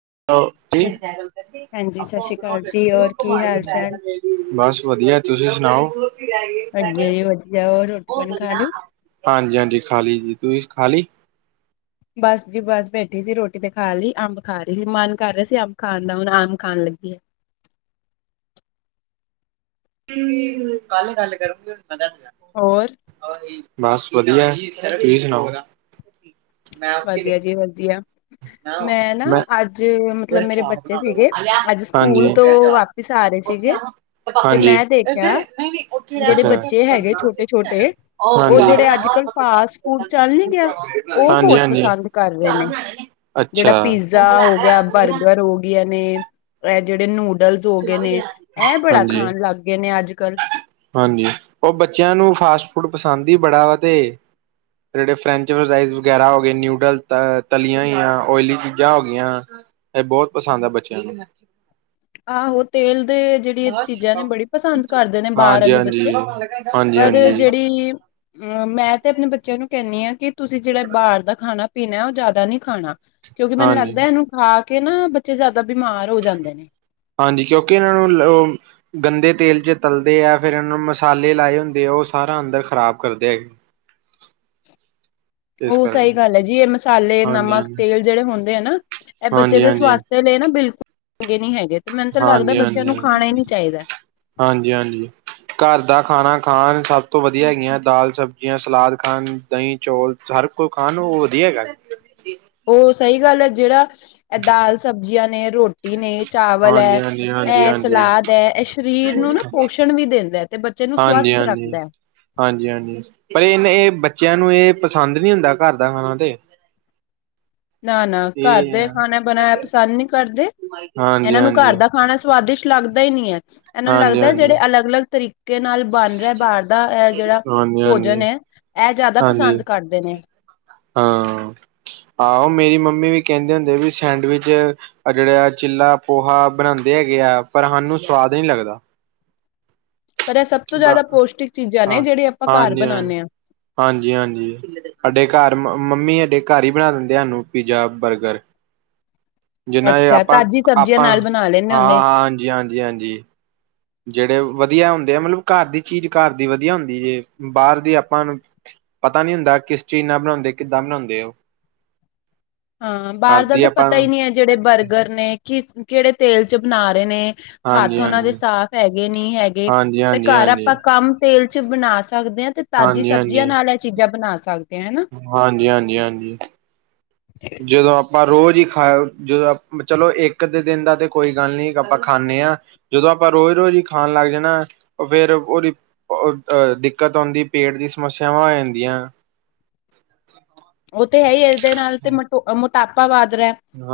[inaudible] [inaudible] ਸਸ ਹਾਂਜੀ ਸਤਿ ਸ਼੍ਰੀ ਅਕਾਲ ਜੀ ਹੋਰ ਕੀ ਹਾਲ ਚਾਲ? ਵਧੀਆ ਤੁਸੀ ਸੁਣਾਓ ਵਧੀਆ ਜੀ ਵਧੀਆ ਹੋਰ ਰੋਟੀ ਪਾਣੀ ਖਾ ਲਈ? ਹਾਂਜੀ-ਹਾਂਜੀ ਖਾਲੀ ਜੀ ਤੁਸੀ ਖਾਲੀ। ਬਸ ਜੀ ਬਸ ਬੈਠੀ ਸੀ ਰੋਟੀ ਤੇ ਖਾ ਲਈ ਅੰਬ ਖਾ ਰਹੀ ਸੀ ਮਨ ਕਰ ਰਿਹਾ ਸੀ ਅੰਬ ਖਾਣ ਦਾ ਹੁਣ ਅੰਬ ਖਾਣ ਲੱਗੀ ਆ। [inaudible] [inaudible] ਕੱਲ ਗੱਲ ਕਰੋਗੀ ਪਤਾ ਹੋਰ ਆ ਬਸ ਵਧੀਆ ਤੁਸੀ ਸੁਣਾਓ। ਵਧੀਆ ਜੀ ਵਧੀਆ ਮੈਂ ਨਾ ਅੱਜ। ਇਹਦਾ ਮਤਲਬ ਮੇਰੇ ਬੱਚੇ ਸੀਗੇ ਅੱਜ ਸਕੂਲ ਹਾਂਜੀ ਤੋਂ ਵਾਪਿਸ ਆ ਰਹੇ ਸੀਗੇ ਤੇ ਮੈਂ ਦੇ। ਦੇਖਿਆ ਹਾਂਜੀ ਜਿਹੜੇ ਅੱਛਾ ਬੱਚੇ ਹੈਗੇ ਛੋਟੇ-ਛੋਟੇ ਉਹ ਹਾਂਜੀ ਜਿਹੜੇ ਅੱਜ ਕੱਲ ਫਾਸਟ ਫੂਡ। ਚੱਲ ਨੀ ਗਿਆ ਉਹ ਹਾਂਜੀ ਬਹੁਤ ਹਾਂਜੀ ਪਸੰਦ ਕਰ ਰਹੇ ਨੇ ਜਿਹੜਾ ਅੱਛਾ ਪੀਜ਼ਾ ਹੋ ਗਿਆ ਬਰਗਰ ਹੋ ਗਈਆਂ ਨੇ ਇਹ ਜਿਹੜੇ ਨੂਡ। ਡਲ ਹੋ ਗਏ ਨੇ ਇਹ ਬੜਾ ਹਾਂਜੀ ਖਾਣ ਲੱਗ ਗਏ ਨੇ ਅੱਜ ਕੱਲ੍ਹ। ਹਾਂਜੀ ਉਹ ਬੱਚਿਆਂ ਨੂੰ ਫਾਸਟ ਫੂਡ ਪਸੰਦ ਹੀ ਬੜਾ ਵਾ ਤੇ। ਜਿਹੜੇ ਫਰੈਂਚ ਫਰਾਈਜ਼ ਵਗੈਰਾ ਹੋ ਗਏ ਨਿਊਡਲ ਤ ਤਲੀਆਂ ਹੋਈਆਂ ਓਇਲੀ ਚੀਜ਼ਾਂ ਹੋ ਗਈਆਂ। ਇਹ ਬਹੁਤ ਪਸੰਦ ਆ ਬੱਚਿਆਂ ਨੂੰ ਆਹੋ ਤੇਲ ਦੇ ਜਿਹੜੀ ਚੀਜ਼ਾਂ ਨੇ ਬੜੀ ਪਸੰਦ ਕਰਦੇ ਨੇ ਬਾਹਰ ਹਾਂਜੀ ਵਾਲੀ ਬੱਚੇ ਹਾਂਜੀ ਹਾਂਜੀ ਪਰ ਹਾਂਜੀ ਜਿਹੜੀ ਅਮ ਮੈਂ ਤੇ ਆਪਣੇ ਬੱਚਿਆਂ ਨੂੰ ਕਹਿੰਦੀ ਹਾਂ ਕਿ ਤੁਸੀਂ ਜਿਹੜਾ ਬਾਹਰ ਦਾ ਖਾਣਾ ਪੀਣਾ ਉਹ ਜ਼ਿਆਦਾ ਨਹੀਂ ਖਾਣਾ ਕਿਉਂਕਿ ਮੈਨੂੰ ਹਾਂਜੀ ਲੱਗਦਾ ਇਹਨੂੰ ਖਾ ਕੇ ਨਾ ਬੱਚੇ ਜ਼ਿਆਦਾ ਬਿਮਾਰ ਹੋ ਜਾਂਦੇ ਨੇ। ਹਾਂਜੀ ਕਿਉਂਕਿ ਇਹਨਾਂ ਨੂੰ ਉਹ ਗੰਦੇ ਤੇਲ ਚ ਤਲਦੇ ਆ ਫੇਿਰ ਇਹਨਾਂ ਨੂੰ ਮਸਾਲੇ ਲਾਏ ਹੁੰਦੇ ਆ। ਉਹ ਸਾਰਾ ਅੰਦਰ ਖ਼ਰਾਬ ਕਰਦੇ ਹੈ। ਉਹ ਸਹੀ ਗੱਲ ਹੈ ਜੀ ਇਹ ਮਸਾਲੇ ਹਾਂਜੀ ਨਮਕ ਹਾਂਜੀ ਤੇਲ ਜਿਹੜੇ ਹੁੰਦੇ ਆ ਨਾ ਇਹ ਬੱਚੇ ਹਾਂਜੀ ਦੇ ਹਾਂਜੀ ਸਵਸਥ ਲਈ ਨਾ ਬਿਲਕੁਲ। ਚੰਗੇ ਨੀ ਹੈਗੇ ਤੇ ਮੈਨੂੰ ਤਾਂ ਲੱਗਦਾ ਬੱਚਿਆਂ ਨੂੰ ਖਾਣਾ ਹੀ ਨਹੀਂ ਚਾਹੀਦਾ। ਹਾਂਜੀ-ਹਾਂਜੀ ਘਰ ਦਾ ਖਾਣਾ। ਖਾਣ ਸਭ ਤੋਂ ਵਧੀਆ ਹੈਗੀਆਂ ਦਾਲ ਸਬਜ਼ੀਆਂ ਸਲਾਦ ਖਾਣ ਦਹੀਂ ਚੌਲ ਹਰ ਕੋ ਖਾਣ ਉਹ ਵਧੀਆ। [inaudible] [inaudible] ਉਹ ਸਹੀ ਗੱਲ ਹੈ ਜਿਹੜਾ ਇਹ ਦਾਲ ਸਬਜ਼ੀਆਂ ਨੇ। ਰੋਟੀ ਨੇ ਚਾਵਲ ਹਾਂਜੀ ਹੈ ਹਾਂਜੀ ਹਾਂਜੀ ਇਹ ਹਾਂਜੀ ਸਲਾਦ ਹੈ ਇਹ ਸਰੀਰ ਨੂੰ ਨਾ ਪੋਸ਼ਣ ਵੀ ਦਿੰਦਾ ਤੇ ਤੇ ਬੱਚੇ ਨੂੰ ਸਵਸਥ ਰੱਖਦਾ ਹੈ ਹਾਂਜੀ-ਹਾਂਜੀ ਪਰ ਇਹਨ ਇਹ ਬੱਚਿਆਂ ਨੂੰ ਇਹ ਪਸੰਦ ਨੀ ਹੁੰਦਾ ਘਰ ਦਾ ਖਾਣਾ ਤੇ ਨਾ-ਨਾ ਘਰ ਇਹ ਦੇ ਆ। ਖਾਣਾ ਬਣਾਆ ਪਸੰਦ ਨਹੀਂੀ ਕਰਦੇ ਹਾਂਜੀ ਹਾਂਜੀ ਇਹਨਾਂ ਨੂੰ ਘਰ ਹਾਂਜੀ ਦਾ ਖਾਣਾ ਸਵਾਦਿਸ਼ਟ ਲੱਗਦਾ ਹੀ ਨੀ ਹੈ ਇਹਨਾਂ ਨੂੰ ਹਾਂਜੀ ਲੱਗਦਾ ਹੈ ਹਾਂਜੀ ਜਿਹੜੇ ਅਲੱਗ-ਅਲੱਗ ਤਰੀਕੇ ਨਾਲ ਬਣ ਰਿਹਾ ਬਾਹਰ ਦਾ ਇਹ ਜਿਹੜਾ ਭੋਜਨ ਹਾਂਜੀ ਹੈ ਇਹ ਜ਼ਿਆਦਾ ਹਾਂਜੀ ਪਸੰਦ ਕਰਦੇ ਨੇ ਹਾਂ ਆਹੋ ਮੇਰੀ ਮੰਮੀ ਵੀ ਕਹਿੰਦੇ ਹੁੰਦੇ ਵੀ ਸੈਂਡਵਿਚ ਜਿਹੜਾ ਚਿੱਲਾ ਪੋਹਾ ਬਣਾਉਂਦੇ ਹੈਗੇ ਪਰ ਹਾਨੂੰ ਸਵਾਦ ਨਹੀਂੀ ਲੱਗਦਾ ਪਰ ਇਹ ਸਭ ਤੋਂ ਜ਼ਿਆਦਾ ਪੋਸ਼ਟਿਕ ਚੀਜ਼ਾਂ ਨੇ ਜਿਹੜੇ ਆਪਾਂ ਘਰ ਬਣਾਉਂਦੇ ਹਾਂ ਹਾਂਜੀ-ਹਾਂਜੀ ਸਾਡੇ ਘਰ ਮੰਮੀ ਅਡੇ ਘਰ ਹੀ ਬਣਾ ਦਿੰਦੇ ਸਾਨੂੰ ਪੀਜ਼ਾ ਬਰਗਰ ਜਿੰਨਾ ਇਹ ਅੱਛਾ ਤਾਜ਼ੀ ਸਬਜ਼ੀਆਂ ਆਪਾਂ-ਆਪਾਂ ਨਾਲ ਬਣਾ ਲੈਂਦੇ ਹੁੰਦੇ ਹਾਂ-ਹਾਂ ਹਾਂਜੀ-ਹਾਂਜੀ-ਹਾਂਜੀ ਜਿਹੜੇ ਵਧੀਆ ਹੁੰਦੇ ਆ ਮਤਲਬ ਘਰ ਦੀ ਚੀਜ਼ ਘਰ ਦੀ ਵਧੀਆ ਹੁੰਦੀ ਜੇ ਬਾਹਰ ਦੀ ਆਪਾਂ ਪਤਾ ਨਹੀਂ ਹੁੰਦਾ ਕਿਸ ਚੀਜ਼ ਨਾਲ ਬਣਾਉਂਦੇ ਕਿੱਦਾਂ ਬਣਾਉਂਦੇ ਉਹ ਹਾਂ ਬਾਹਰ ਦਾ ਕਰਦੀ ਤਾਂ ਆਪਾਂ ਪਤਾ ਹੀ ਨਹੀਂ ਹੈ ਜਿਹੜੇ ਬਰਗਰ ਨੇ ਕਿ ਕਿਹੜੇ ਤੇਲ ਚ ਬਣਾ ਰਹੇ ਨੇ ਹੱਥ ਹਾਂਜੀ ਉਹਨਾਂ ਦੇ ਹਾਂਜੀ ਸਾਫ਼ ਹੈਗੇ ਨਹੀਂ ਹੈਗੇ ਹਾਂਜੀ ਤੇ ਹਾਂਜੀ ਘਰ ਹਾਂਜੀ ਆਪਾਂ ਕੰਮ ਤੇਲ ਚ ਬਣਾ ਸਕਦੇ ਤੇ ਤਾਜ਼ੀ ਹਾਂਜੀ ਸਬਜ਼ੀਆਂ ਹਾਂਜੀ ਨਾਲ ਇਹ ਚੀਜ਼ਾਂ ਬਣਾ ਸਕਦੇ ਹਾਂ ਹਨਾ ਹਾਂਜੀ- ਹਾਂਜੀ- ਹਾਂਜੀ ਜਦੋਂ ਆਪ ਆਪਾਂ ਰੋਜ਼ ਹੀ ਖਾ ਜਦੋਂ ਚਲੋ ਇੱਕ ਦੇ ਦਿਨ ਦਾ ਤੇ ਕੋਈ ਗੱਲ ਨੀ ਆਪਾਂ ਖਾਂਦੇ ਹਾਂ ਜਦੋਂ ਆਪਾਂ ਰੋਜ਼ ਰੋਜ਼ ਹੀ ਖਾਣ ਲੱਗ ਜਾਣਾ ਫੇਰ ਉਹ ਦੀਹ ਦਿੱਕਤ ਆਉਂਦੀ ਪੇਟ ਦੀ ਸਮੱਸਿਆ ਸਮੱਸਿਆਵਾਂ ਹੋ ਜਾਂਦੀਆਂ ਉਹ ਤੇ ਹੈ ਹੀ ਇਸਦੇ ਨਾਲ ਤੇ ਮੋਟਾਪਾ ਵਦ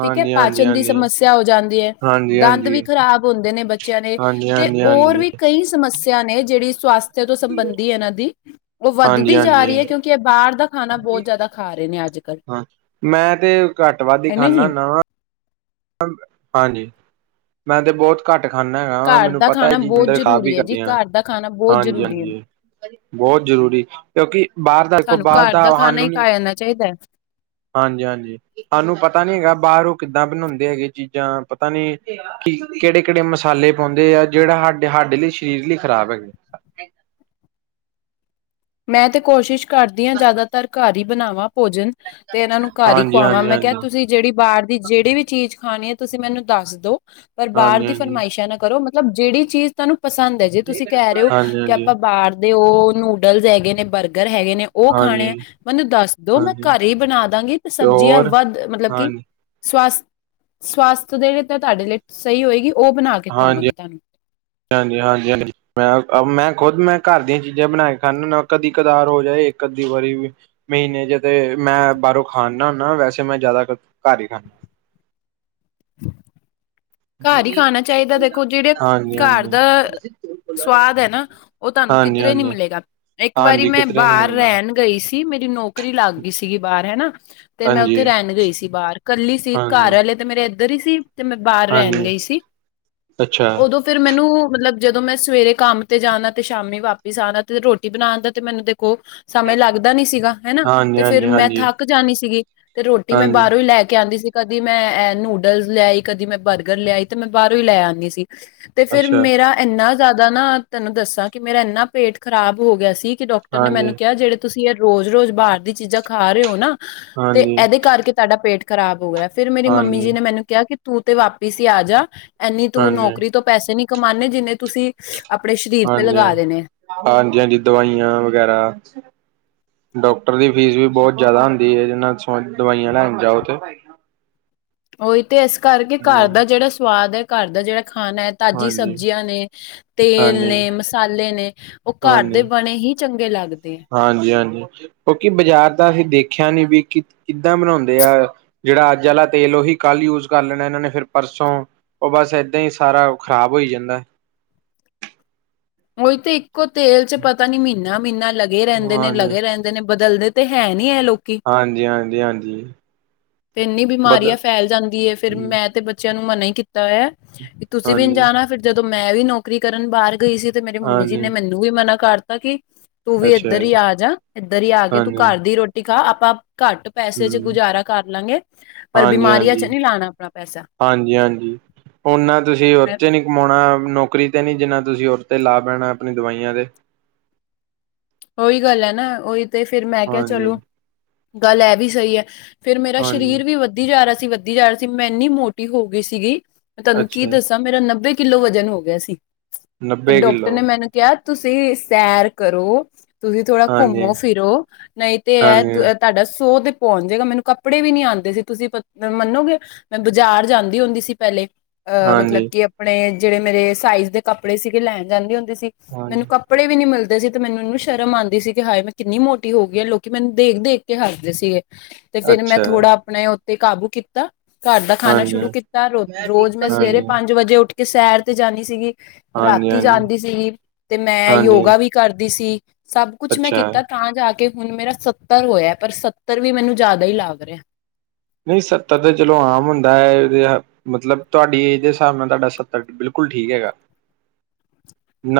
ਠੀਕ ਹੈ ਹਾਂਜੀ ਪਾਚਨ ਦੀ ਹਾਂਜੀ ਸਮੱਸਿਆ ਹੋ ਜਾਂਦੀ ਹੈ ਹਾਂਜੀ ਦੰਦ ਵੀ ਹਾਂਜੀ ਖ਼ਰਾਬ ਹੁੰਦੇ ਨੇ ਬੱਚਿਆਂ ਦੇ ਹਾਂਜੀ ਹਾਂਜੀ ਤੇ ਹੋਰ ਹਾਂਜੀ ਵੀ ਕਈ ਸਮੱਸਿਆ ਨੇ ਜਿਹੜੀ ਸਵਾਸਥ ਤੋਂ ਸੰਬੰਧੀ ਇਹਨਾਂ ਦੀ ਉਹ ਹਾਂਜੀ ਵੱਧਦੀ ਜਾ ਰਹੀ ਹੈ ਹਾਂਜੀ ਕਿਉਂਕਿ ਇਹ ਬਾਹਰ ਦਾ ਖਾਣਾ ਬਹੁਤ ਜ਼ਿਆਦਾ ਖਾ ਰਹੇ ਨੇ ਅੱਜ ਕੱਲ੍ਹ ਹਾਂ ਮੈਂ ਤੇ ਘੱਟ ਵੱਧ ਹੀ ਹੈ ਨਾ ਖਾਂਦਾ ਜੀ ਹੁੰਨਾ ਵ ਹਾਂਜੀ ਮੈਂ ਤੇ ਬਹੁਤ ਘੱਟ ਖਾਨਾ ਹੈਗਾ ਵਾਂ ਘਰ ਮੈਨੂੰ ਦਾ ਪਤਾ ਇਹ ਖਾਣਾ ਬਹੁਤ ਚੀਜ਼ਾਂ ਵੀ ਜ਼ਰੂਰੀ ਹੈ ਜੀ ਕਦੀਆਂ ਘਰ ਦਾ ਖਾਣਾ ਬਹੁਤ ਹਾਂਜੀ ਜ਼ਰੂਰੀ ਹੈ ਹਾਂਜੀ ਬਹੁਤ ਜ਼ਰੂਰੀ ਕਿਉਂਕਿ ਬਾਹਰ ਦਾ ਦੇਖੋ ਸਾਨੂੰ ਬਾਹਰ ਘਰ ਦਾ ਖਾਣਾ ਸਾਨੂੰ ਹੀ ਨੀ ਖਾ ਜਾਣਾ ਚਾਹੀਦਾ ਹੈ ਹਾਂਜੀ ਹਾਂਜੀ ਸਾਨੂੰ ਪਤਾ ਨੀ ਹੈਗਾ ਬਾਹਰ ਉਹ ਕਿੱਦਾਂ ਬਣਾਉਂਦੇ ਹੈਗੇ ਚੀਜ਼ਾਂ ਪਤਾ ਨੀ ਕਿ ਕਿਹੜੇ ਕਿਹੜੇ ਮਸਾਲੇ ਪਾਉਂਦੇ ਆ ਜਿਹੜਾ ਸਾਡੇ ਸਾਡੇ ਲਈ ਸਰੀਰ ਲਈ ਖ਼ਰਾਬ ਹੈਗੇ [inaudible] ਮੈਂ ਤੇ ਕੋਸ਼ਿਸ਼ ਕਰਦੀ ਹਾਂ ਜ਼ਿਆਦਾਤਰ ਘਰ ਹੀ ਬਣਾਵਾਂ ਭੋਜਨ ਤੇ ਇਹਨਾਂ ਨੂੰ ਘਰ ਹੀ ਹਾਂਜੀ ਖੁਆਵਾਂ ਹਾਂਜੀ ਮੈਂ ਕਿਹਾ ਹਾਂਜੀ ਤੁਸੀਂ ਜਿਹੜੀ ਬਾਹਰ ਦੀ ਜਿਹੜੀ ਵੀ ਚੀਜ਼ ਖਾਣੀ ਹੈ ਤੁਸੀਂ ਮੈਨੂੰ ਦੱਸ ਦੋ ਪਰ ਬਾਹਰ ਹਾਂਜੀ ਦੀ ਹਾਂਜੀ ਫਰਮਾਇਸ਼ਾਂ ਨਾ ਕਰੋ ਮਤਲਬ ਜਿਹੜੀ ਚੀਜ਼ ਤੁਹਾਨੂੰ ਪਸੰਦ ਹੈ ਜੇ ਤੁਸੀਂ ਕਹਿ ਰਹੇ ਹੋ ਹਾਂਜੀ ਕਿ ਹਾਂਜੀ ਆਪਾਂ ਬਾਹਰਦੇ ਹੋ ਨੁ ਨੂਡਲ ਹੈਗੇ ਨੇ ਬਰਗਰ ਹੈਗੇ ਨੇ ਉਹ ਹਾਂਜੀ ਖਾਣੇ ਆ ਮੈਨੂੰ ਦੱਸ ਦੋ ਮੈਂ ਹਾਂਜੀ ਘਰ ਹੀ ਬਣਾ ਦਵਾਂਗੀ ਤੇ ਸਬਜ਼ੀਆਂ ਵੱਧ ਮਤਲਬ ਕਿ ਹਾਂਜੀ ਸਵਾਸ ਸਵਾਸਥ ਦੇ ਲਈ ਤਾਂ ਤੁਹਾਡੇ ਲਈ ਸਹੀ ਹੋਏਗੀ ਉਹ ਬਣਾ ਕੇ ਹਾਂਜੀ- ਖਵਾਵਾਂਗੇ ਤੁਹਾਨੂੰ ਹਾਂਜੀ -ਹਾਂਜੀ -ਹਾਂਜੀ ਮੈਂ ਮੈਂ ਖੁਦ ਮੈਂ ਘਰ ਦੀਆਂ ਚੀਜ਼ਾਂ ਬਣਾ ਕੇ ਖਾਦਾ ਹੁੰਨਾ ਕਦੀ ਕਦਾਰ ਹੋੋ ਜਾਏ ਇੱਕ ਅੱਧੀ ਵਾਰੀ ਮਹੀਨੇ ਚ ਤੇ ਮੈਂ ਬਾਹਰੋਂ ਖਾਣ ਨਾ ਹੁੰਦਾ ਵੈਸੇ ਮੈਂ ਜ਼ਿਆਦਾ ਘਰ ਹੀ ਖਾਂਦਾ ਹ [inaudible] ਘਰ ਹੀ ਖਾਣਾ ਚਾਹੀਦਾ ਦੇਖੋ ਜਿਹੜੇ ਹਾਂਜੀ ਘਰ ਹਾਂਜੀ ਦਾ ਸਵਾਦ ਹੈ ਨਾ ਉਹ ਤੁਹਾਨੂੰ ਹਾਂਜੀ ਕਿੱਧਰੇ ਨੀ ਹਾਂਜੀ ਮਿਲੇਗਾ, ਇੱਕ ਵਾਰੀ ਹਾਂਜੀ ਮੈਂ ਕਿਧਰੇ ਨੀ ਬਾਹਰ ਮਿਲਣਾ ਰਹਿਣ ਗਈ ਸੀ, ਮੇਰੀ ਨੌਕਰੀ ਲੱਗ ਗਈ ਸੀਗੀ ਬਾਹਰ ਰਹਿ ਹਨਾ ਤੇ ਮੈਂ ਉੱਥੇ ਹਾਂਜੀ ਰਹਿਣ ਗਈ ਸੀ, ਬਾਹਰ ਕੱਲੀ ਸੀ ਹਾਂਜੀ ਘਰ ਵਾਲੇ ਤੇ ਮੇਰੇ ਉੱਧਰ ਹੀ ਸੀ ਤੇ ਮੈਂ ਬਾਹਰ ਰਹਿਣ ਹਾਂਜੀ ਗਈ ਸੀ, ਅੱਛਾ ਉਦੋਂ ਫਿਰ ਮੈਨੂੰ ਮਤਲਬ ਜਦੋਂ ਮੈਂ ਸਵੇਰੇ ਕੰਮ ਤੇ ਜਾਣਾ ਤੇ ਸ਼ਾਮੀ ਵਾਪਿਸ ਆਣਾ ਤੇ ਰੋਟੀ ਬਣਾਉਣ ਦਾ ਤੇ ਮੈਨੂੰ ਦੇਖ ਸਮੇਂ ਲੱਗਦਾ ਨੀ ਸੀਗਾ ਹਨਾ, ਹਾਂਜੀ ਤੇ ਫੇਰ ਹਾਂਜੀ ਮੈਂ ਹਾਂਜੀ ਥੱਕ ਜਾਣੀ ਸੀਗੀ ਤੇ ਰੋਟੀ ਮੈਂ ਹਾਂਜੀ ਬਾਹਰੋਂ ਹੀ ਲੈ ਲੈ ਕੇ ਆਦੀ ਸੀ ਕਦੀ ਮੈਂ ਨੂਡਲਸ ਲਿਆਈ ਕਦੀ ਮੈਂ ਬਰਗਰ ਲਿਆਈ ਤੇ ਮੈਂ ਬਾਹਰੋਂ ਹੀ ਲੈ ਆਦੀ ਸੀ ਤੇ ਫੇਰ ਅੱਛਾ ਮੇਰਾ ਇੰਨਾ ਜ਼ਿਆਦਾ ਨਾ ਤੈਨੂੰ ਦੱਸਾਂ, ਕਿ ਮੇਰਾ ਇੰਨਾ ਪੇਟ ਖ਼ਰਾਬ ਹੋ ਗਿਆ ਸੀ ਕਿ ਡਾਕਟਰ ਨੇ ਹਾਂਜੀ ਮੈਨੂੰ ਕਿਹਾ, ਜਿਹੜੇ ਤੁਸੀਂ ਰੋਜ਼-ਰੋਜ਼ ਬਾਹਰ ਦੀ ਚੀਜ਼ਾਂ ਖਾ ਰਹੇ ਹੋ ਨਾ ਤੇ ਹਾਂਜੀ ਇਹਦੇ ਕਰਕੇ ਤੁਹਾਡਾ ਪੇਟ ਖਰਾਬ ਹੋ ਗਿਆ, ਫਿਰ ਮੇਰੀ ਮੰਮੀ ਹਾਂਜੀ ਜੀ ਨੇ ਮੈਨੂੰ ਕਿਹਾ ਕਿ ਤੂੰ ਤੇ ਵਾਪ ਵੀ ਸੀ ਆ ਜਾ ਇਨੀ ਤੂੰ ਹਾਂਜੀ ਨੌਕਰੀ ਤੋਂ ਪੈਸੇ ਨੀ ਕਮਾਨੇ ਜਿੰਨੇ ਤੁਸੀਂ ਆਪਣੇ ਸਰੀਰ ਤੇ ਲਗਾ ਦੇਣੇ। ਹਾਂਜੀ-ਹਾਂਜੀ-ਹਾਂਜੀ ਦਵਾਈਆਂ ਵਗੈਰਾ ਡਾਕਟਰ ਦੀ ਫ਼ੀਸ ਵੀ ਬਹੁਤ ਜ਼ਿਆਦਾ ਹੁੰਦੀ ਹੈ, ਇਹ ਨਾਲ ਦਵਾਈਆਂ ਲੈਣ ਜਾਓ ਉੱਥੇ ਉਹੀ ਤੇ ਇਸ ਕਰਕੇ ਘਰ ਦਾ ਜਿਹੜਾ ਸਵਾਦ ਹੈ, ਘਰ ਦਾ ਜਿਹੜਾ ਖਾਣਾ ਹੈ ਤਾਜ਼ੀ ਹਾਂਜੀ ਸਬਜ਼ੀਆਂ ਨੇ ਤੇਲ ਹਾਂਜੀ ਨੇ ਮਸਾਲੇ ਨੇ ਉਹ ਘਰ ਦੇ ਬਣੇ ਹੀ ਚੰਗੇ ਲੱਗਦੇ। ਹੈ। ਹਾਂਜੀ-ਹਾਂਜੀ, ਕਿਉਂਕਿ ਬਾਜ਼ਾਰ ਤਾਂ ਅਸੀਂ ਦੇਖਿਆ ਨੀ, ਵੀ ਕਿ ਕਿੱਦਾਂ ਬਣਾਦੇ ਆ ਜਿਹੜਾ ਅੱਜ ਵਾਲਾ ਤੇਲ ਉਹੀ ਕੱਲ੍ਹ ਯੂਜ ਕਰ ਲੈਣਾ ਇਹਨਾਂ ਨੇ ਫਿਰ ਪਰਸੋਂ ਉਹ ਬਸ ਏਦਾਂ ਹੀ ਸਾਰਾ ਖ਼ਰਾਬ ਹੋਈ ਜਾਂਦਾ [inaudible] ਉਹੀ ਤੇ ਇੱਕੋ ਤੇਲ ਚ ਪਤਾ ਨੀ ਮਹੀਨਾ ਮਹੀਨਾ ਲੱਗੇ ਰਹਿੰਦੇ, ਨੇ ਹਾਂਜੀ ਲਗੇ ਰਹਿੰਦੇ ਨੇ ਬਦਲਦੇ ਤੇ ਹੈ, ਨੀ ਹੈ ਲੋਕ ਹਾਂਜੀ, ਹਾਂਜੀ, ਹਾਂਜੀ ਤੇ ਇੰਨੀ ਬਦ ਬਿਮਾਰੀਆਂ ਫੈਲ ਜਾਂਦੀ ਹੈ, ਫਿਰ ਮੈਂ ਤੇ ਬੱਚਿਆਂ ਨੂੰ ਮਨਾ ਹੀ ਕੀਤਾ ਕੀਤਾ ਹੈ ਵੀ ਤੁਸੀਂ ਵੀ ਨਹੀਂ ਹਾਂਜੀ ਜਾਣਾ ਫਿਰ ਜਦੋਂ ਮੈਂ ਵੀ ਨੌਕਰੀ ਕਰਨ ਬਾਹਰ ਗਈ ਸੀ ਤੇ ਮੇਰੀ ਮੰਮੀ ਜੀ ਨੇ ਹਾਂਜੀ ਮੈਨੂੰ ਵੀ ਮਨਾ ਕਰਤਾ ਕਿ ਤੂੰ ਵੀ ਇੱਧਰ ਅੱਛਾ ਹੀ ਜੀ ਆ ਜਾ ਇੱਧਰ ਹੀ ਆ ਕੇ ਤੂੰ ਹਾਂਜੀ ਘਰ ਦੀ ਰੋਟੀ ਖਾ ਆਪਾਂ ਘੱਟ ਪੈਸੇ ਚ ਹਮ ਗੁਜ਼ਾਰਾ ਕਰ ਲਾਂਗੇ, ਪਰ ਹਾਂਜੀ ਬਿਮਾਰੀਆਂ ਚ ਹਾਂਜੀ ਨਹੀਂ ਲਾਣਾ ਆਪਣਾ ਪੈਸਾ ਹਾਂਜੀ-ਹਾਂਜੀ। ਓਨਾ ਤੁਸੀਂ ਉਹ ਚ ਨੀ ਕਮਾਉਣਾ ਨੌਕਰੀ ਤੇ ਨੀ ਜਿੰਨਾ ਤੁਸੀਂ ਔਤੇ ਲਾ ਪੈਣਾ ਆਪਣੀ ਦਵਾਈਆਂ ਦੇ ਉਹੀ ਗੱਲ ਹੈ ਨਾ ਉਹੀ ਤੇ ਫਿਰ ਮੈਂ ਕਿਹਾ ਚਲੋ, ਹਾਂਜੀ-ਹਾਂਜੀ ਗੱਲ ਇਹ ਵੀ ਸਹੀ ਹੈ ਫੀਰ ਮੇਰਾ ਸਰੀਰ ਵੀ ਵੱਧਦੀ ਜਾ ਰਿਹਾ ਸੀ, ਵੱਧਦੀ ਜਾ ਰਿਹਾ ਸੀ ਮੈਂ ਇੰਨੀ ਮੋਟੀ ਹੋ ਗਈ ਸੀਗੀ। ਮੈਂ ਤੁਹਾਨੂੰ ਅੱਛਾ ਕੀ ਜੀ, ਦੱਸਾਂ ਮੇਰਾ ਨੱਬੇ ਕਿੱਲੋ ਵਜ਼ਨ ਹੋ ਗਿਆ ਸੀ, ਤੇ ਨੱਬੇ ਡਾਕਟਰ ਕਿੱਲੋ ਨੇ ਮੈਨੂੰ ਕਿਹਾ ਤੁਸੀਂ ਸੈਰ ਕਰੋ ਤੁਸੀਂ ਥੋੜਾ ਹਾਂਜੀ। ਘੁੰਮੋ ਫਿਰੋ ਨਹੀਂ ਤੇ ਇਹ ਹਾਂਜੀ-ਹਾਂਜੀ, ਤੁਹਾਡਾ ਸੋ ਪਹੁੰਚ ਜੇਗਾ ਮੈਨੂੰ ਕੱਪੜੇ ਵੀ ਨੀ ਆਦੇ ਸੀ ਤੁਸੀਂ ਮੰਨੋਗੇ ਮੈਂ ਬਾਜ਼ਾਰ ਜਾਂਦੀ ਹੁੰਦੀ ਸੀ ਪਹਿਲੇ ਅਹ ਹਾਂਜੀ ਮਤਲਬ ਕਿ ਆਪਣੇ ਜਿਹੜੇ ਮੇਰੇ ਸਾਈਜ਼ ਦੇ ਕੱਪੜੇ ਸੀਗੇ, ਲੈਣ ਜਾਂਦੇ ਹੁੰਦੇ ਸੀ ਮੈਨੂੰ ਕੱਪੜੇ ਵੀ ਨੀ ਮਿਲਦੇ ਸੀ, ਤੇ ਮੈਨੂੰ ਉਹਨੂੰ ਸ਼ਰਮ ਆਉਂਦੀ ਸੀ, ਕਿ ਹਾਏ ਮੈਂ ਕਿੰਨੀ ਮੋਟੀ ਹੋ ਗਈ ਹੈ ਲੋਕੀ ਮੈਨੂੰ ਦੇਖ ਦੇਖ ਕੇ ਹਰਦੇ ਸੀਗੇ ਤੇ ਫਿਰ ਮੈਂ ਅੱਛਾ ਥੋੜ੍ਹਾ ਆਪਣੇ ਉੱਥਤੇ ਕਾਬੂ ਕੀਤਾ ਘਰ ਦਾ ਖਾਣਾ ਹਾਂਜੀ। ਸ਼ੁਰੂ ਕੀਤਾ ਰੋ ਰੋਜ਼ ਮੈਂ ਸਵੇਰੇ ਪੰਜ ਵਜੇ ਉੱਠ ਕੇ ਸੈਰ ਤੇ ਜਾਨੀ ਸੀਗੀ। ਰਾਤੀ ਹਾਂਜੀ-ਹਾਂਜੀ-ਹਾਂਜੀ-ਹਾਂਜੀ ਜਾਂਦੀ ਸੀਗੀ, ਤੇ ਮੈਂ ਯੋਗਾ ਵੀ ਕਰਦੀ ਸੀ। ਸਭ ਕੁਛ ਮੈਂ ਅੱਛਾ ਕੀਤਾ ਤਾਂ ਜਾ ਕੇ ਹੁਣ ਮੇਰਾ ਸੱਤਰ ਹੋਇਆ, ਪਰ ਸੱਤਰ ਵੀ ਮੈਨੂੰ ਜ਼ਿਆਦਾ ਹੀ ਲੱਗ ਰਿਹਾ ਨਹੀਂ ਸੱਤਰ ਤੇ ਚਲੋ ਆਮ ਹੁੰਦਾ ਹੈ, ਮਤਲਬ ਤੁਹਾਡੀ ਏਜ ਦੇ ਹਿਸਾਬ ਨਾਲ ਤੁਹਾਡਾ ਸੱਤਰ ਬਿਲਕੁਲ ਬਿਲਕੁਲ ਠੀਕ ਹੈਗਾ,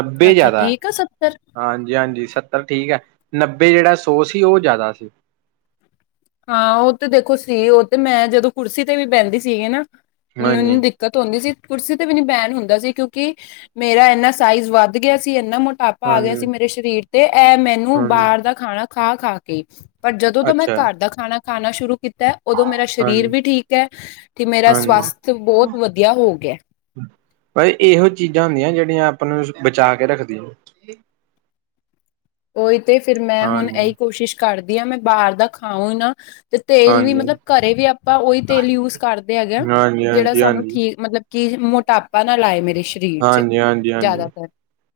ਨੱਬੇ ਅੱਛਾ ਜ਼ਿਆਦਾ ਠੀਕ ਆ ਸੱਤਰ ਹਾਂਜੀ, ਹਾਂਜੀ ਸੱਤਰ ਠੀਕ ਹੈ, ਨੱਬੇ ਜਿਹੜਾ ਸੌ ਸੀ ਉਹ ਜ਼ਿਆਦਾ ਸੀ ਹਾਂ ਉਹ ਤੇ ਦੇਖੋ ਸੀ ਉਹ ਤੇ ਮੈਂ ਜਦੋਂ ਕੁਰਸੀ ਤੇ ਵੀ ਪਹਿੰਦੀ ਸੀਗੀ ਨਾ ਮੈਨੂੰ ਇਨੂੰ ਦਿੱਕਤ ਆਉਂਦੀ ਸੀ ਕੁਰਸੀ ਤੇ ਵੀ ਨੀ ਬੈਨ ਹੁੰਦਾ ਸੀ, ਕਿਉਂਕਿ ਮੇਰਾ ਇਨਾ ਸਾਈਜ਼ ਵੱਧ ਗਿਆ ਸੀ ਇੰਨਾ ਮੋਟਾਪਾ ਆ ਗਿਆ ਸੀ ਹਾਂਜੀ-ਹਾਂਜੀ-ਹਾਂਜੀ। ਮੇਰੇ ਸਰੀਰ ਤੇ ਇਹ ਮੈਨੂੰ ਬਾਹਰ ਦਾ ਖਾਣਾ ਖਾ ਖਾ ਕੇ ਪਰ ਜਦੋਂ ਤੋਂ ਮੈਂ ਅੱਛਾ ਘਰ ਦਾ ਖਾਣਾ ਖਾਨਾ ਸ਼ੁਰੂ ਕੀਤਾ। ਹੈ ਉਦੋਂ ਮੇਰਾ ਸਰੀਰ ਹਾਂਜੀ ਵੀ ਠੀਕ ਹੈ, ਤੇ ਮੇਰਾ ਸਵਸਥ ਬਹੁਤ ਵਧੀਆ ਹੋ ਗਿਆ ਬਸ ਇਹੋ ਚੀਜ਼ਾਂ ਹੁੰਦੀਆਂ, ਜਿਹੜੀਆਂ ਆਪਾਂ ਨੂੰ ਬਚਾ ਕੇ ਰੱਖਦੀਆਂ ਓਹੀ ਤੇ ਫੇਰ ਮੈਂ ਹੁਣ ਹਾਂਜੀ ਇਹੀ ਕੋਸ਼ਿਸ਼ ਕਰਦੀ ਹਾਂ, ਮੈਂ ਬਾਹਰ ਦਾ ਖਾਊ ਨਾ ਤੇ ਤੇਲ ਵੀ ਹਾਂਜੀ ਮਤਲਬ ਘਰੇ ਵੀ ਆਪਾਂ ਉਹੀ ਤੇਲ ਯੂਜ ਕਰਦੇ ਹੈਗੇ ਆ, ਹਾਂਜੀ ਹਾਂਜੀ ਜਿਹੜਾ ਸਾਨੂੰ ਹਾਂਜੀ ਠੀਕ ਮਤਲਬ ਕੀ ਮੋਟਾਪਾ ਨਾਲ ਆਏ ਮੇਰੇ ਸਰੀਰ ਚ ਹਾਂਜੀ, ਹਾਂਜੀ, ਹਾਂਜੀ ਜ਼ਿਆਦਾਤਰ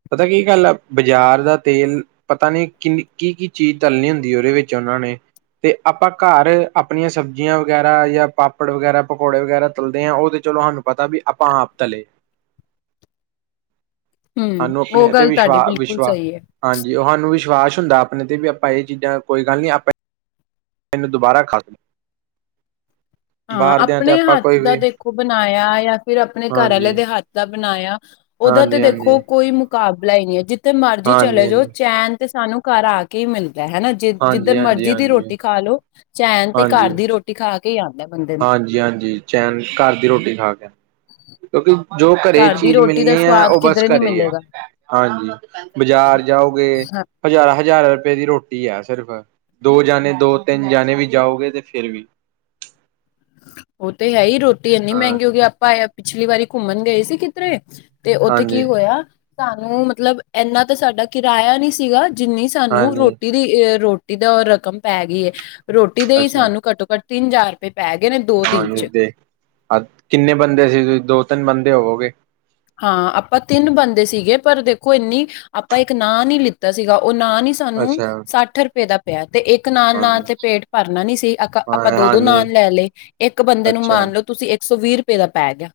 ਪਤਾ ਕੀ ਗੱਲ ਆ ਬਜ਼ਾਰ ਦਾ ਤੇਲ ਪਤਾ ਨਹੀਂ ਕਿੰਨੀ ਕੀ, ਕੀ ਚੀਜ਼ ਤਲੀ ਹੁੰਦੀ ਉਹਦੇ ਵਿੱਚ ਉਹਨਾਂ ਨੇ ਤੇ ਆਪਾਂ ਘਰ ਆਪਣੀਆਂ ਸਬਜ਼ੀਆਂ ਵਗੈਰਾ ਜਾਂ ਪਾਪੜ ਵਗੈਰਾ ਪਕੌੜੇ ਵਗੈਰਾ ਤਲਦੇ ਹਾਂ ਉਹਦੇ ਚਲੋ ਸਾਨੂੰ ਪਤਾ ਵੀ ਆਪਾਂ ਆਪ ਤਲੇ ਹਮ ਸਾਨੂੰ ਉਹ ਆਪਣੇ ਗੱਲ ਤੁਹਾਡੀ ਬਿਲਕੁਲ ਵਿਸ਼ਵ-ਵਿਸ਼ਵਾ ਸਹੀ ਹੈ ਹਾਂਜੀ ਉਹ ਸਾਨੂੰ ਵਿਸ਼ਵਾਸ ਹੁੰਦਾ ਆਪਣੇ ਤੇ ਵੀ ਆਪਾਂ ਇਹ ਚੀਜ਼ਾਂ ਕੋਈ ਗੱਲ ਨੀ ਆਪਾਂ ਅਨੂੰ ਦੁਬਾਰਾ ਖਾਸ ਲਓ। ਹਾਂ ਆਪਣੇ ਹੱਥ ਦਾ ਦੇਖੋ ਬਣਾਇਆ, ਯਾਂ ਫਿਰ ਆਪਣੇ ਘਰ ਹਾਂਜੀ, ਵਾਲੇ ਦੇ ਹੱਥ ਦਾ ਬਣਾਇਆ ਉਹਦਾ ਤੇ ਹਾਂਜੀ, ਹਾਂਜੀ, ਦੇਖੋ ਕੋਈ ਮੁਕਾਬਲਾ ਹੀ ਨਹੀਂ ਹੈ, ਜਿੱਥੇ ਮਰਜ਼ੀ ਚਲੇ ਹਾਂਜੀ, ਜਾਓ ਹਾਂਜੀ। ਚੈਨ ਤੇ ਸਾਨੂੰ ਘਰ ਆ ਕੇ ਹੀ ਮਿਲਦਾ ਹਨਾ, ਜੇ ਹਾਂਜੀ, ਜਿੱਧਰ ਹਾਂਜੀ, ਮਰਜ਼ੀ ਦੀ ਹਾਂਜੀ, ਰੋਟੀ ਖਾ ਲਓ ਚੈਨ ਤੇ ਹਾਂਜੀ, ਘਰ ਦੀ ਰੋਟੀ ਖਾ ਕੇ ਆਂਦਾ। ਹਾਂਜੀ, ਹਾਂਜੀ ਚੈਨ ਘਰ ਦੀ ਰੋਟੀ ਖਾ ਕੇ ਕਿਉਂਕਿ ਜੋ ਘਰੇ ਘਰ ਦੀ ਚੀਜ਼ ਰੋਟੀ ਦਾ ਮਿਲਣੀ ਹੈ, ਸਵਾਦ ਉਹ ਬਸ ਕਿਧਰੇ ਨੀ ਘਰੇ ਹੀ ਹੈ ਮਿਲੇਗਾ ਹਾਂਜੀ ਬਾਜ਼ਾਰ ਜਾਓਗੇ। ਹਾਂ ਹਜ਼ਾਰਾਂ-ਹਜ਼ਾਰਾ, ਰੁਪੇ ਦੀ ਰੋਟੀ ਹੈ ਸਿਰਫ ਦੋ ਜਾਣੇ ਦੋ ਤਿੰਨ ਜਾਣੇ ਵੀ ਜਾਓਗੇ, ਤੇ ਫਿਰ ਵੀ ਉਹ ਤੇ ਹੈ ਹੀ ਰੋਟੀ ਇੰਨੀ ਹਾਂ ਮਹਿੰਗੀ ਹੋ ਗਈ, ਆਪਾਂ ਏ ਪਿਛਲੀ ਵਾਰੀ ਘੁੰਮਣ ਗਏ ਸੀ ਕਿਧਰੇ ਤੇ ਉੱਥੇ ਕੀ ਹਾਂਜੀ, ਹੋਇਆ, ਸਾਨੂੰ ਮਤਲਬ ਇੰਨਾ ਤਾਂ ਸਾਡਾ ਕਿਰਾਇਆ ਨਹੀ ਸੀਗਾ। ਜਿੰਨੀ ਸਾਨੂੰ ਹਾਂਜੀ। ਰੋਟੀ ਦੀ ਅ ਰੋਟੀ ਦਾ ਰਕਮ ਪੈ ਗਈ ਹੈ, ਰੋਟੀ ਦੇ ਹੀ ਅੱਛਾ ਸਾਨੂੰ ਘੱਟੋ ਘੱਟ ਤਿੰਨ ਜਾਰ ਰੁਪਏ ਪੈ ਗਏ ਨੇ, ਦੋ ਦਿਨ ਹਾਂਜੀ ਚ ਤੇ ਕਿੰਨੇ ਬੰਦੇ ਸੀ, ਤੁਸੀਂ ਦੋ ਤਿੰਨ ਬੰਦੇ ਹੋਵੋਗੇ। ਹਾਂ ਆਪਾਂ ਤਿੰਨ ਬੰਦੇ ਸੀਗੇ ਪਰ ਦੇਖੋ, ਇੰਨੀ ਆਪਾਂ ਇੱਕ ਨਾਂਣ ਹੀ ਲਿੱਤਾ ਸੀਗਾ ਉ ਉਹ ਨਾਣ ਹੀ ਸਾਨੂੰ ਅੱਛਾ। ਸੱਠ ਰੁਪਏ ਦਾ ਪਿਆ ਤੇ ਇੱਕ ਨਾਣ ਹਾਂ, ਨਾਲ ਤੇ ਪੇਟ ਭਰਨਾ ਨੀ ਸੀ, ਅਗਾ ਹਾਂ ਆਪਾਂ ਦੋ ਉਦੋ ਹਾਂਜੀ ਨਾਣ ਲੈ ਲਏ ਇੱਕ ਬੰਦੇ ਨੂੰ ਅੱਛਾ ਮੰਨ ਲਓ, ਤੁਸੀਂ ਇੱਕ ਸੌ ਵੀਹ ਰੁਪਏ ਦਾ ਪੈ ਗਿਆ।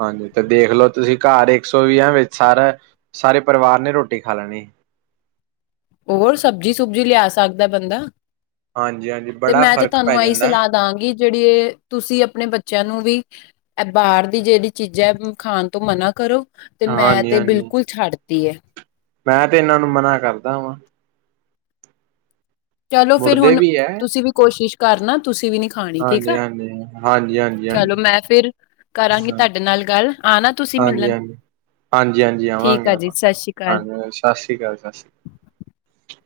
ਹਾਂਜੀ ਤੇ ਦੇਖਲਓ, ਤੁਸੀਂ ਘਰ ਇੱਕ ਸੌ ਵੀਹਾਂ ਵਿੱਚ ਸਾਰਾ ਸਾਰੇ ਪਰਿਵਾਰ ਨੇ ਰੋਟੀ ਖਾ ਲੈਣੀ। [inaudible] ਹੋਰ ਸਬਜ਼ੀ ਸੁਬਜੀ ਲਿਆ ਸਕਦਾ ਬੰਦਾ, ਹਾਂਜੀ ਹਾਂ, ਤੇ ਮੈਂ ਤੇ ਤੁਹਾਨੂੰ ਇਹੀ ਸਲਾਹ ਦਾਂਗੀ, ਜਿਹੜੀ ਤੁਸੀਂ ਆਪਣੇ ਬੱਚਿਆਂ ਨੂੰ ਵੀ ਇਹ ਬਾਹਰ ਦੀ ਜਿਹੜੀ ਚੀਜ਼ਾਂ ਹੈ, ਖਾਣ ਤੋਂ ਮਨਾ ਕਰੋ ਤੇ ਮੈਂ ਤੇ ਹਾਂਜੀ-ਹਾਂਜੀ ਬਿਲਕੁਲ ਛੱਡ ਤੀ ਤੀ ਹੈ, ਮੈਂ ਤੇ ਇਹਨਾਂ ਨੂੰ ਮਨਾ ਕਰਦਾ ਵਾਂ, ਚਲੋ ਫਿਰ ਮੁੜਦੇ ਹੁਣ ਵੀ ਐ ਤੁਸੀਂ ਵੀ ਕੋਸ਼ਿਸ਼ ਕਰਨਾ ਤੁਸੀਂ ਵੀ ਨਹੀ ਖਾਣੀ ਠੀਕ ਆ ਹਾਂਜੀ-ਹਾਂਜੀ, ਹਾਂਜੀ-ਹਾਂਜੀ, ਚਲੋ, ਹਾਂਜੀ, ਮੈਂ ਫਿਰ ਕਰਾਂਗੀ ਤੁਹਾਡੇ ਨਾਲ ਗੱਲ ਆ ਨਾ ਤੁਸੀਂ ਮਿਲਣ, ਹਾਂਜੀ-ਹਾਂਜੀ। ਹਾਂਜੀ-ਹਾਂਜੀ ਠੀਕ ਆਵਾਂਗੇ ਆ ਜੀ ਆਵਾਂਗੇ, ਸਤਿ ਸ਼੍ਰੀ ਅਕਾਲ ਹਾਂ ਸਤਿ ਸ੍ਰੀ ਅਕਾਲ ਸਤਿ ਸ੍ਰੀ ਅਕਾਲ